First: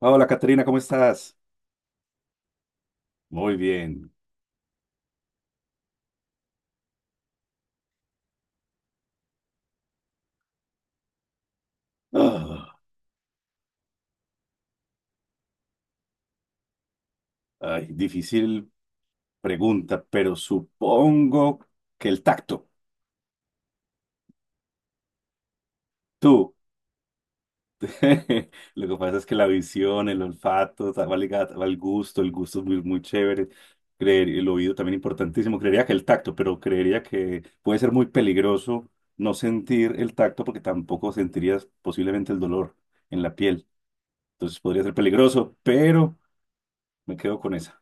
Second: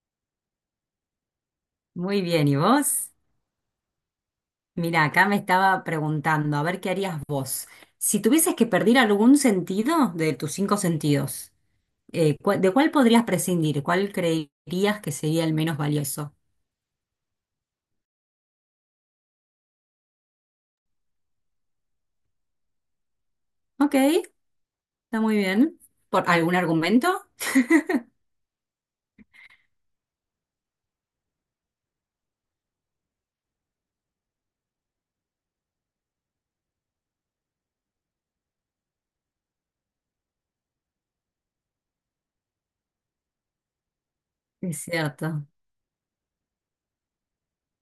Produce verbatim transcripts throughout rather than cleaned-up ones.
Hola, Caterina, ¿cómo estás? Muy bien, ¿y vos? Muy bien. Mira, acá me estaba preguntando, a ver qué harías vos. Si tuvieses que perder algún sentido de tus cinco sentidos, eh, ¿cuál- ¿de Ah, cuál podrías prescindir? ¿Cuál creerías que sería el menos valioso? ay, difícil pregunta, pero supongo que el tacto. Ok, está muy bien. ¿Por Tú. algún argumento? Lo que pasa es que la visión, el olfato, ta- va ligada al gusto, el gusto es muy, muy chévere. Creer, el oído también importantísimo. Creería que el tacto, pero creería que puede ser muy peligroso no sentir el tacto porque tampoco sentirías posiblemente el dolor en la piel. Entonces Es podría ser cierto. peligroso, pero me quedo con esa.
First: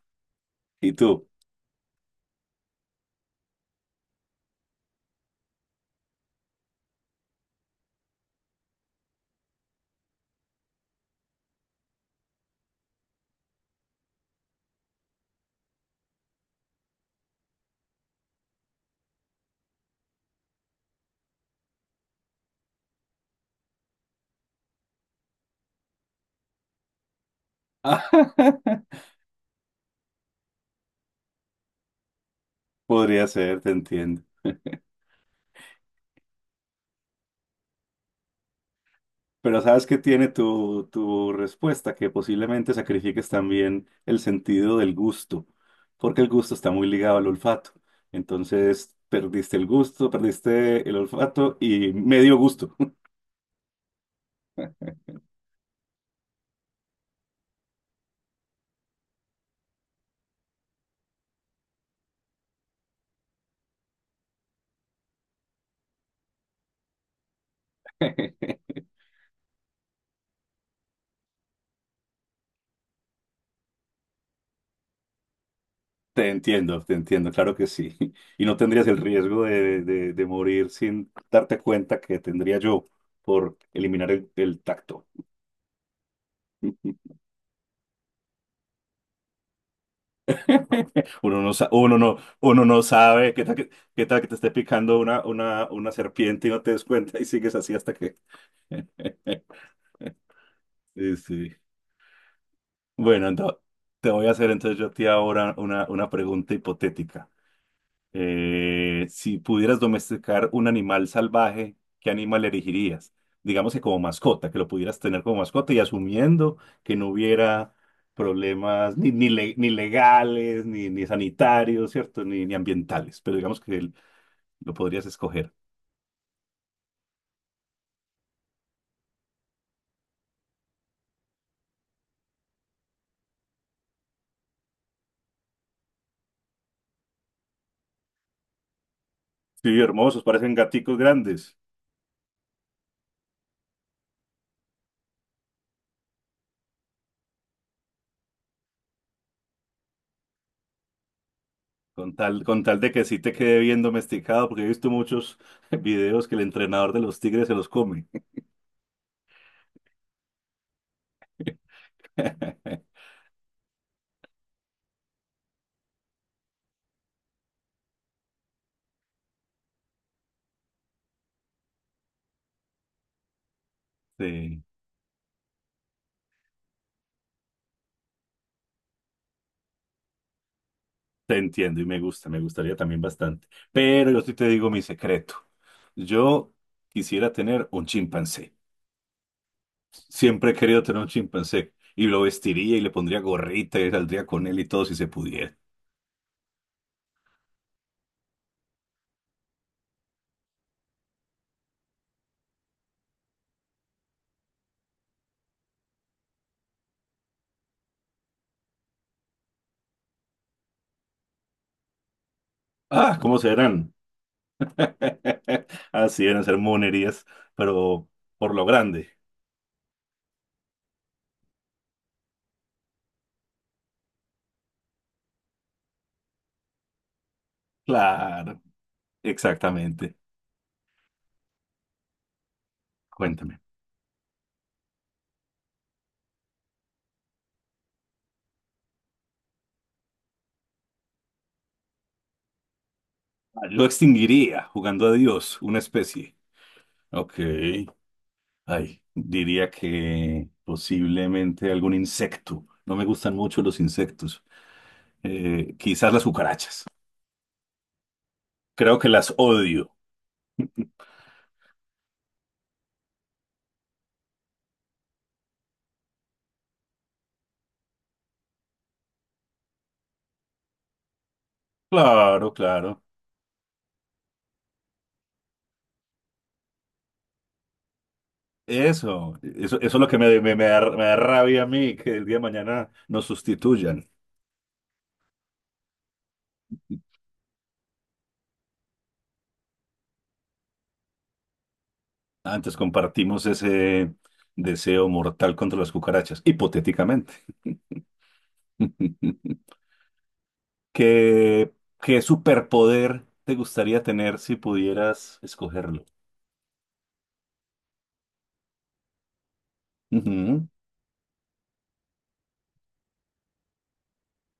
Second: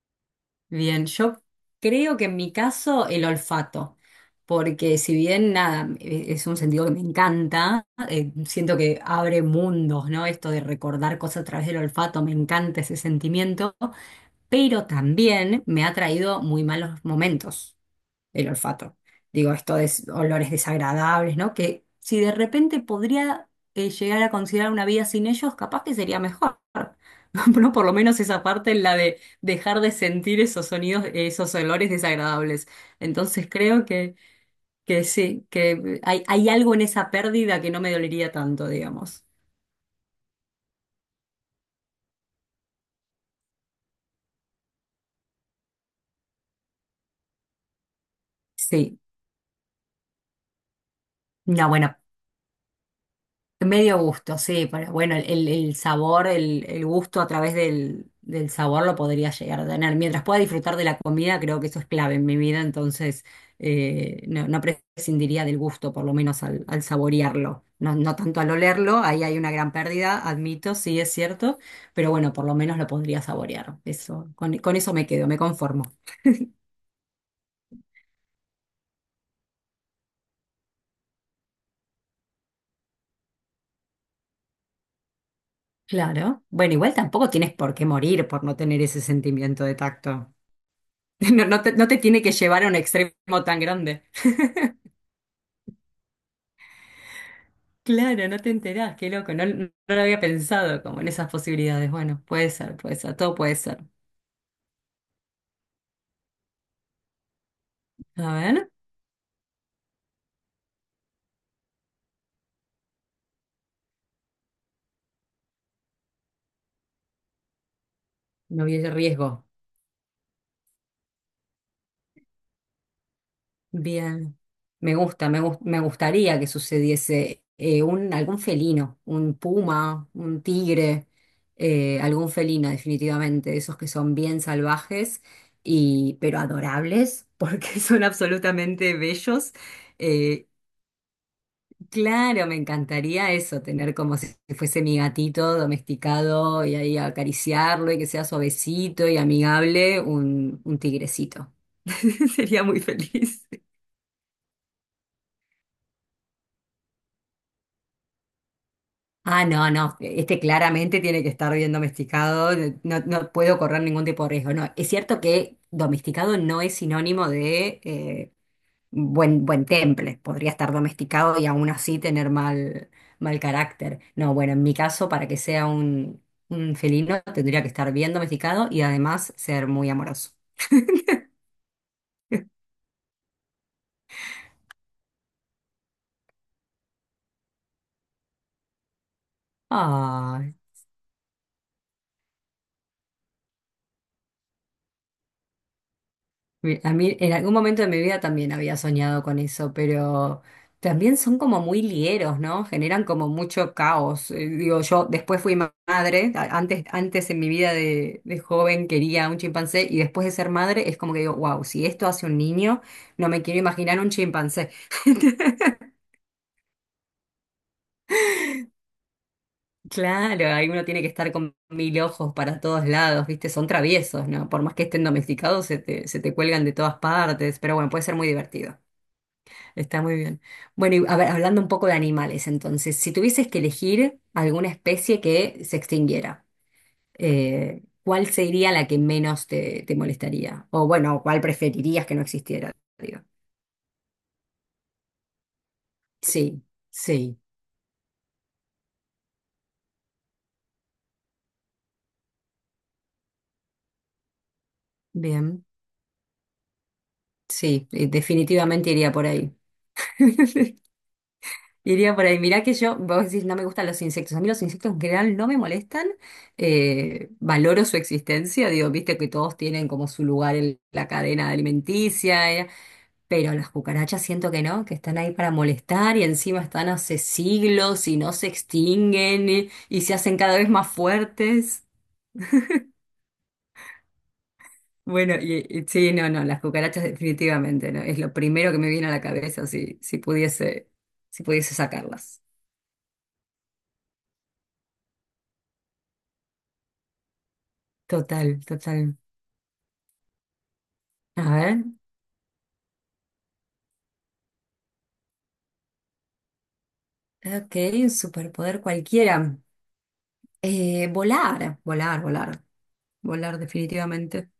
¿Y Bien, tú? yo creo que en mi caso el olfato, porque si bien nada, e- es un sentido que me encanta, eh, siento que abre mundos, ¿no? Esto de recordar cosas a través del olfato, me encanta ese sentimiento, pero también me ha traído muy malos momentos el olfato. Digo, esto de s- olores desagradables, ¿no? Que si de repente podría eh, llegar a considerar una vida sin ellos, capaz que sería mejor. No, por lo menos esa parte, la de dejar de sentir esos sonidos, esos olores desagradables. Podría Entonces ser, te creo que, entiendo. que sí, que hay, hay algo en esa pérdida que no me dolería tanto, digamos. Pero ¿sabes qué tiene tu, tu respuesta? Que posiblemente sacrifiques también el sentido del gusto, porque el gusto está muy ligado al olfato. Entonces, Sí, perdiste el gusto, perdiste el olfato una y buena. medio gusto. Medio gusto, sí, pero bueno, el, el sabor, el, el gusto a través del, del sabor lo podría llegar a tener. Mientras pueda disfrutar de la comida, creo que eso es clave en mi vida, entonces eh, no, no prescindiría del gusto, por lo menos al, al saborearlo. No, no tanto al olerlo, ahí hay una gran pérdida, admito, sí es cierto, pero bueno, por lo menos lo podría saborear. Eso, con, con eso me quedo, me conformo. Te entiendo, te entiendo, claro que sí. Y no tendrías el riesgo de, de- de morir sin darte cuenta que tendría yo por eliminar el el tacto. Claro. Bueno, igual tampoco tienes por qué morir por no tener ese sentimiento de tacto. Uno No, no, no sa- te, no uno te no, tiene que llevar uno a un no extremo sabe qué tal tan que, grande. qué tal que te esté picando una, una, una serpiente y no te des cuenta y sigues así hasta que... Claro, no te enterás, qué loco, no, no lo había pensado como en Sí, esas sí. posibilidades. Bueno, puede ser, puede ser, Bueno, todo puede ento- ser. te voy a hacer entonces yo a ti ahora una, una pregunta hipotética. A ver, Eh, si pudieras domesticar un animal salvaje, ¿qué animal elegirías? Digamos que como mascota, que lo pudieras tener como mascota y asumiendo que no hubiera no vi el problemas ni, ni, riesgo. le- ni legales, ni, ni sanitarios, ¿cierto? Ni, ni ambientales, pero digamos que Bien, lo me podrías gusta, me, escoger. gus- me gustaría que sucediese eh, un, algún felino, un puma, un tigre, eh, algún felino definitivamente, esos que son bien salvajes, y, pero adorables, porque son absolutamente bellos. Sí, hermosos, eh, parecen gaticos grandes. Claro, me encantaría eso, tener como si fuese mi gatito domesticado y ahí acariciarlo y que sea suavecito y amigable, un, un tigrecito. Con tal, con Sería tal muy de que sí te feliz. quede bien domesticado, porque he visto muchos videos que el entrenador de los tigres se los come. Ah, no, no, este claramente tiene que estar bien domesticado, eh, no, no puedo correr ningún tipo de riesgo. No, es cierto que domesticado no es sinónimo de eh, buen, buen temple, podría estar domesticado y aún así tener mal, mal carácter. No, bueno, Sí, en mi caso, para que sea un, un felino, tendría que estar bien domesticado y además ser muy amoroso. te entiendo y me gusta, me gustaría también bastante. Pero yo sí te digo mi secreto. Yo quisiera tener un chimpancé. Siempre he Ay, querido tener un chimpancé y lo vestiría y le pondría gorrita y saldría con él y todo si se pudiera. Mi- a mí en algún momento de mi vida también había soñado con eso, pero también son como muy lieros, ¿no? Generan como mucho caos. Eh, digo, yo después fui ma- madre, a- antes, antes en mi vida de, de joven quería un chimpancé y después de ser madre es como que digo, wow, si esto hace un niño, Ah, no ¿cómo me quiero serán? imaginar un chimpancé. Así eran ser monerías, pero por lo grande. Claro, ahí uno tiene que estar con mil ojos para todos lados, ¿viste? Son traviesos, ¿no? Por más que estén domesticados, se te, se te cuelgan de todas partes, pero bueno, puede ser muy Claro, divertido. Está exactamente. muy bien. Bueno, y a ver, hablando un poco de animales, entonces, si tuvieses Cuéntame. que elegir alguna especie que se extinguiera, eh, ¿cuál sería la que menos te, te molestaría? O bueno, ¿cuál preferirías que no existiera? Digo. Lo extinguiría jugando a Dios, una especie. Sí, Ok. sí, Ay, diría que posiblemente algún insecto. No me gustan mucho los insectos. bien, Eh, quizás las cucarachas. sí, eh, definitivamente Creo que iría por las ahí. odio. Iría por ahí. Mirá que yo, vos decís, no me gustan los insectos. A mí los insectos en general no me molestan. eh, valoro su existencia. Digo, viste que todos tienen como su lugar en la cadena alimenticia. Claro, eh, claro. Pero las cucarachas siento que no, que están ahí para molestar y encima están hace siglos y no se Eso, extinguen eh, eso, eso es y lo se que hacen me, me, cada me vez más da, me da rabia a fuertes. mí, que el día de mañana nos sustituyan. Bueno, y, y sí, no, no, las cucarachas definitivamente, ¿no? Es lo primero que me viene a la cabeza si, si pudiese, si pudiese sacarlas. Antes compartimos ese deseo mortal contra las cucarachas, hipotéticamente. Total, total. A ¿Qué, ver, qué superpoder te gustaría tener si pudieras escogerlo? ok, un superpoder cualquiera. Ujú. Eh, volar, volar, volar, volar definitivamente.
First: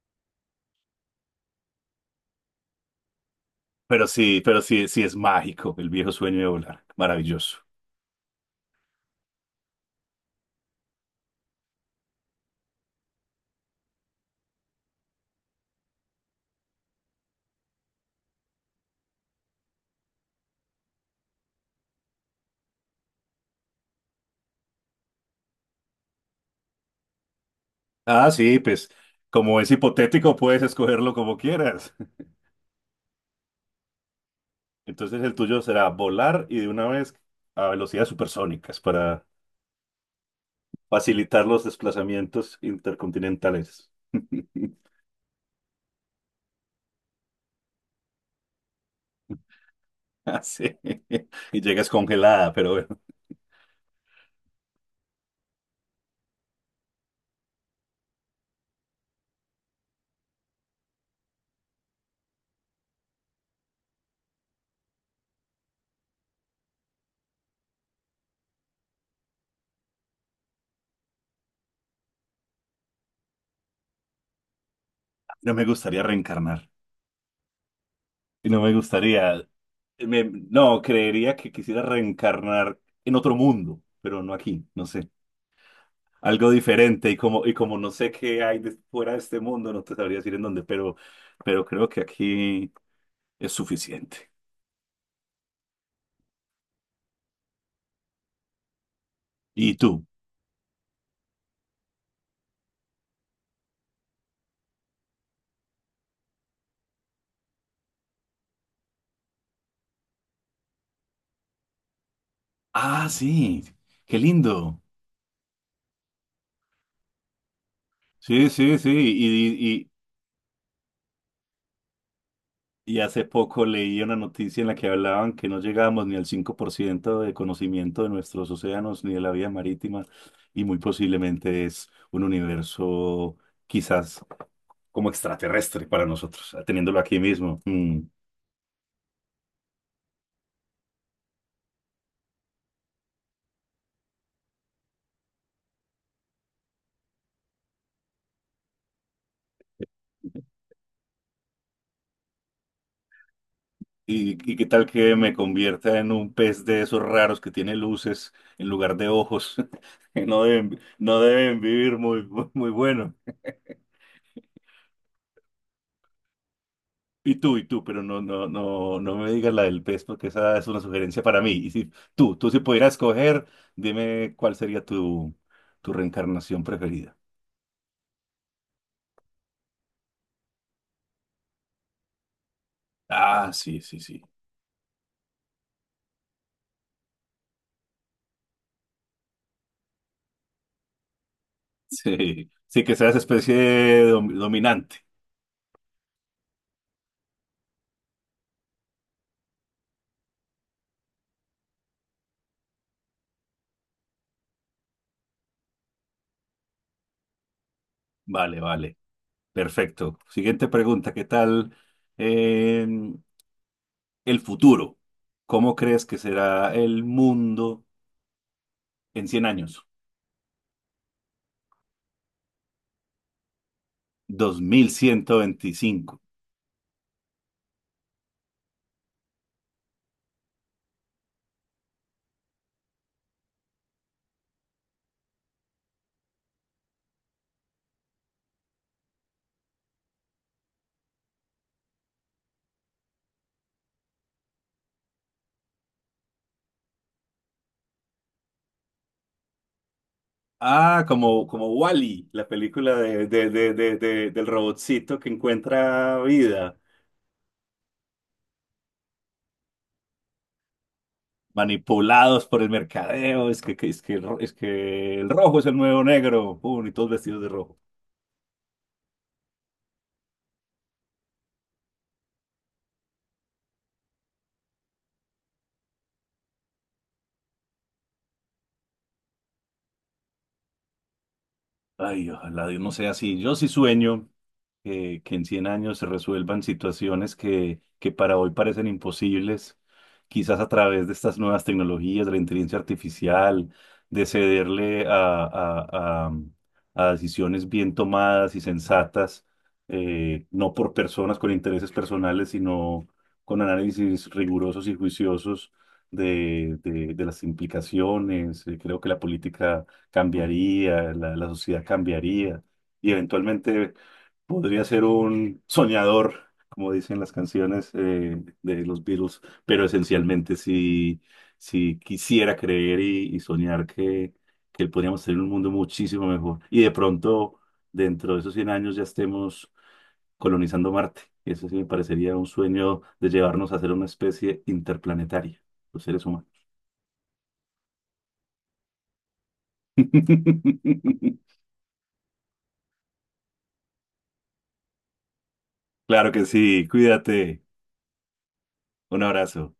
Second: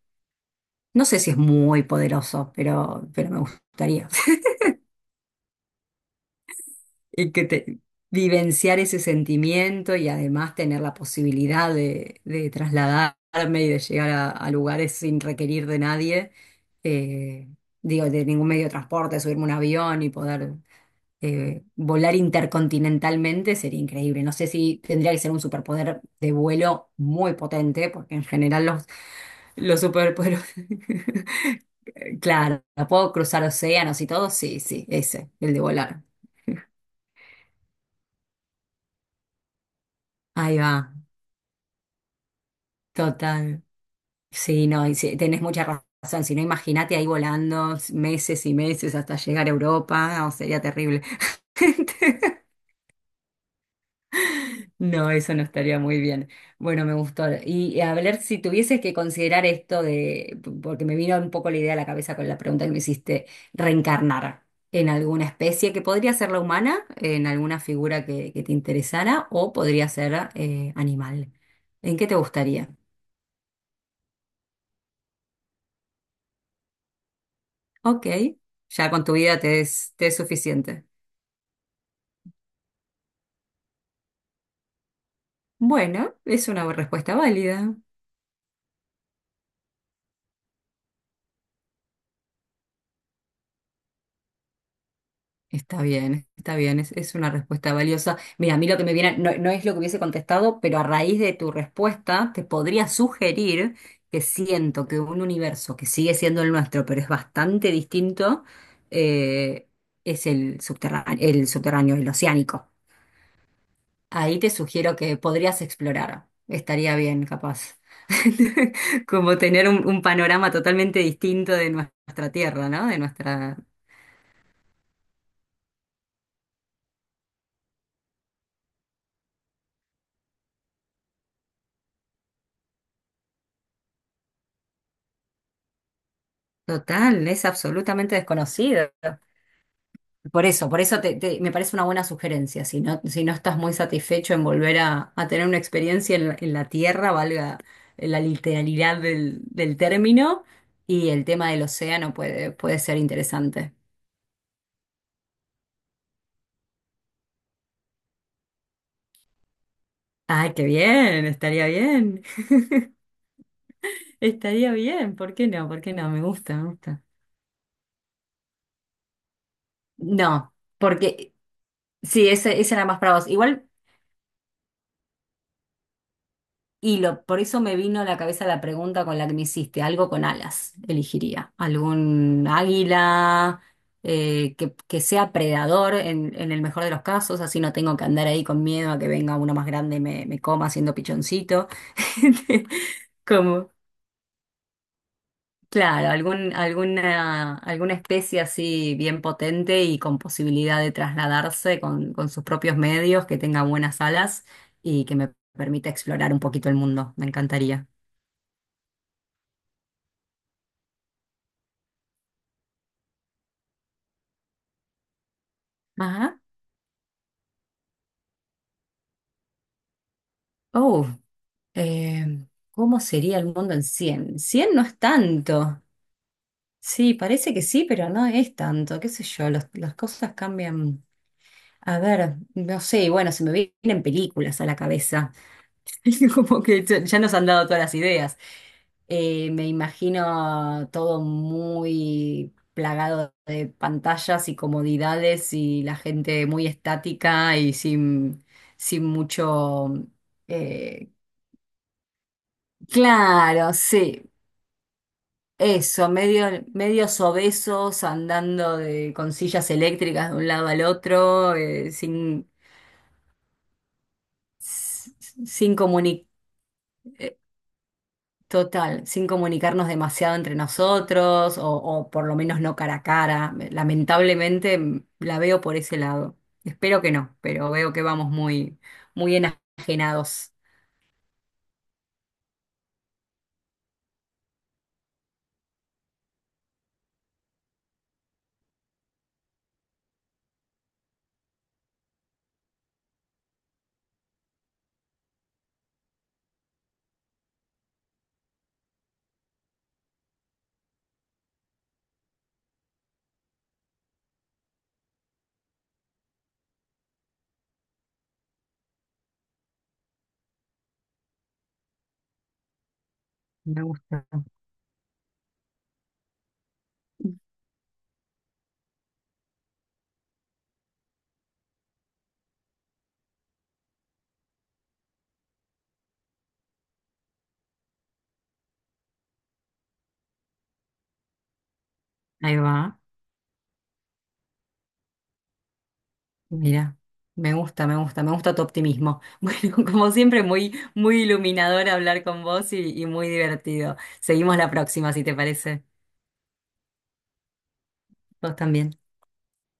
No sé si es muy poderoso, pero, pero me Pero gustaría. sí, pero sí, sí es mágico el viejo sueño de volar. y que Maravilloso. te- vivenciar ese sentimiento y además tener la posibilidad de, de trasladarme y de llegar a, a lugares sin requerir de nadie, eh, digo, de ningún medio de transporte, subirme a un avión y poder eh, volar intercontinentalmente sería increíble. No sé si tendría que ser un superpoder de vuelo muy potente, porque en Ah, sí, general los, pues como es los hipotético, superpoderes... puedes escogerlo como quieras. Claro, ¿puedo cruzar océanos y todo? Sí, sí, Entonces ese, el el de tuyo será volar. volar y de una vez a velocidades supersónicas para Ahí va, facilitar los desplazamientos total. intercontinentales. Sí, no, y sí, tenés mucha razón. Si no, imagínate ahí volando meses y meses hasta llegar a Europa, o Ah, sería sí. terrible. Y llegas congelada, pero bueno, No, eso no estaría muy bien. Bueno, me gustó. Y a ver si tuvieses que considerar esto de, porque me vino un poco la idea a la cabeza con la pregunta que me hiciste, reencarnar en alguna especie que podría ser la humana, en alguna figura que, que te interesara, o podría ser eh, animal. ¿En qué te gustaría? no me gustaría reencarnar. Ok, Y no me ya con tu vida gustaría. te es, te es me- no, suficiente. creería que quisiera reencarnar en otro mundo, pero no aquí, no sé. Bueno, es Algo una diferente y respuesta como, y válida. como no sé qué hay de- fuera de este mundo, no te sabría decir en dónde, pero, pero creo que aquí es suficiente. Está bien, está bien, es, es una respuesta valiosa. Mira, a mí lo que me viene, no, no es lo ¿Y que hubiese tú? contestado, pero a raíz de tu respuesta te podría sugerir que siento que un universo que sigue siendo el nuestro, pero es bastante distinto, eh, es el subterráneo, el subterráneo, el oceánico. Ah, sí, qué Ahí te lindo. sugiero que podrías explorar. Estaría bien, capaz. Sí, sí, sí. Como tener Y, un, y, un panorama totalmente distinto de nuestra tierra, ¿no? De y hace nuestra, poco leí una noticia en la que hablaban que no llegábamos ni al cinco por ciento de conocimiento de nuestros océanos ni de la vida marítima y muy posiblemente es un universo quizás, como extraterrestre para nosotros, teniéndolo aquí total, es mismo. Mm. absolutamente desconocido. Por eso, por eso te- te- me parece una buena sugerencia. Si no, si no estás muy satisfecho en volver a, a tener una experiencia en, la en la tierra, valga la literalidad del, del término, y el tema del océano puede, puede ser interesante. ¿Y, y qué tal que me convierta en un pez de esos raros que tiene luces en lugar de ojos? Que No Ay, qué deben, no bien, deben estaría vivir bien, muy, muy bueno. estaría bien. ¿Por qué no? ¿Por qué no? Me gusta, me gusta. Y tú, y tú, pero no, no, no, no me digas la del pez porque No, esa es una sugerencia porque para mí. Y si sí, tú, tú ese, si ese era pudieras más para vos. coger, Igual. dime cuál sería tu, tu reencarnación Y preferida. lo, por eso me vino a la cabeza la pregunta con la que me hiciste, algo con alas, elegiría, algún Ah, águila sí, sí, sí. eh, que, que sea predador en, en el mejor de los casos, así no tengo que andar ahí con miedo a que venga uno más grande y me, me coma siendo pichoncito. Sí, sí, que seas especie Como, de dom- dominante. claro, algún, alguna, alguna especie así bien potente y con posibilidad de trasladarse con, con sus propios medios, que tenga buenas alas y que me permita explorar un poquito el mundo, me encantaría. Vale, vale. Perfecto. Siguiente pregunta, ¿qué tal eh, el futuro? ¿Cómo crees que Ajá. será el mundo en cien años? Oh, eh, ¿cómo sería el mundo en cien? Dos Cien no mil es ciento tanto. veinticinco. Sí, parece que sí, pero no es tanto. ¿Qué sé yo? los- las cosas cambian. A ver, no sé, bueno, se me vienen películas a la cabeza. Como que ya ya nos han dado todas las ideas. Eh, me imagino todo muy plagado de pantallas y comodidades y la gente muy estática y sin, sin mucho... Ah, eh, como, como Wall-E, la película de, de- de- Claro, de- sí, de- del robotcito que eso, encuentra medio, vida, medios obesos andando de, con sillas eléctricas de un lado al otro, eh, manipulados sin, por el mercadeo, es que, que- es que, el ro- es que el rojo es el sin nuevo comuni- negro, pum, y todos vestidos de rojo. total, sin comunicarnos demasiado entre nosotros, o, o por lo menos no cara a cara. Lamentablemente mm, la veo por ese lado. Espero que no, pero veo que vamos muy, muy enajenados. Ay, ojalá Dios no sea así. Yo sí sueño que, que en cien años se resuelvan situaciones que, que para hoy parecen imposibles, quizás a través de estas nuevas tecnologías, de la inteligencia artificial, de cederle a, a- a- a decisiones bien tomadas y sensatas, eh, no por personas con intereses personales, sino con análisis rigurosos y juiciosos de, de- de las implicaciones. Eh, Creo que la política cambiaría, la, la sociedad cambiaría y Me eventualmente gusta. podría ser un soñador, como dicen las canciones eh, de los Beatles, pero esencialmente si, si quisiera creer y, y soñar que, que podríamos tener un mundo muchísimo mejor y de pronto dentro de esos cien años ya estemos colonizando Marte. Eso sí me parecería un Ahí va. sueño de llevarnos a ser una especie interplanetaria, los seres humanos. Mira, me gusta, me gusta, me gusta tu optimismo. Bueno, como siempre, muy, muy iluminador hablar con vos y, y muy divertido. Seguimos la próxima, si te parece. Claro que sí, cuídate. Vos también. Un abrazo.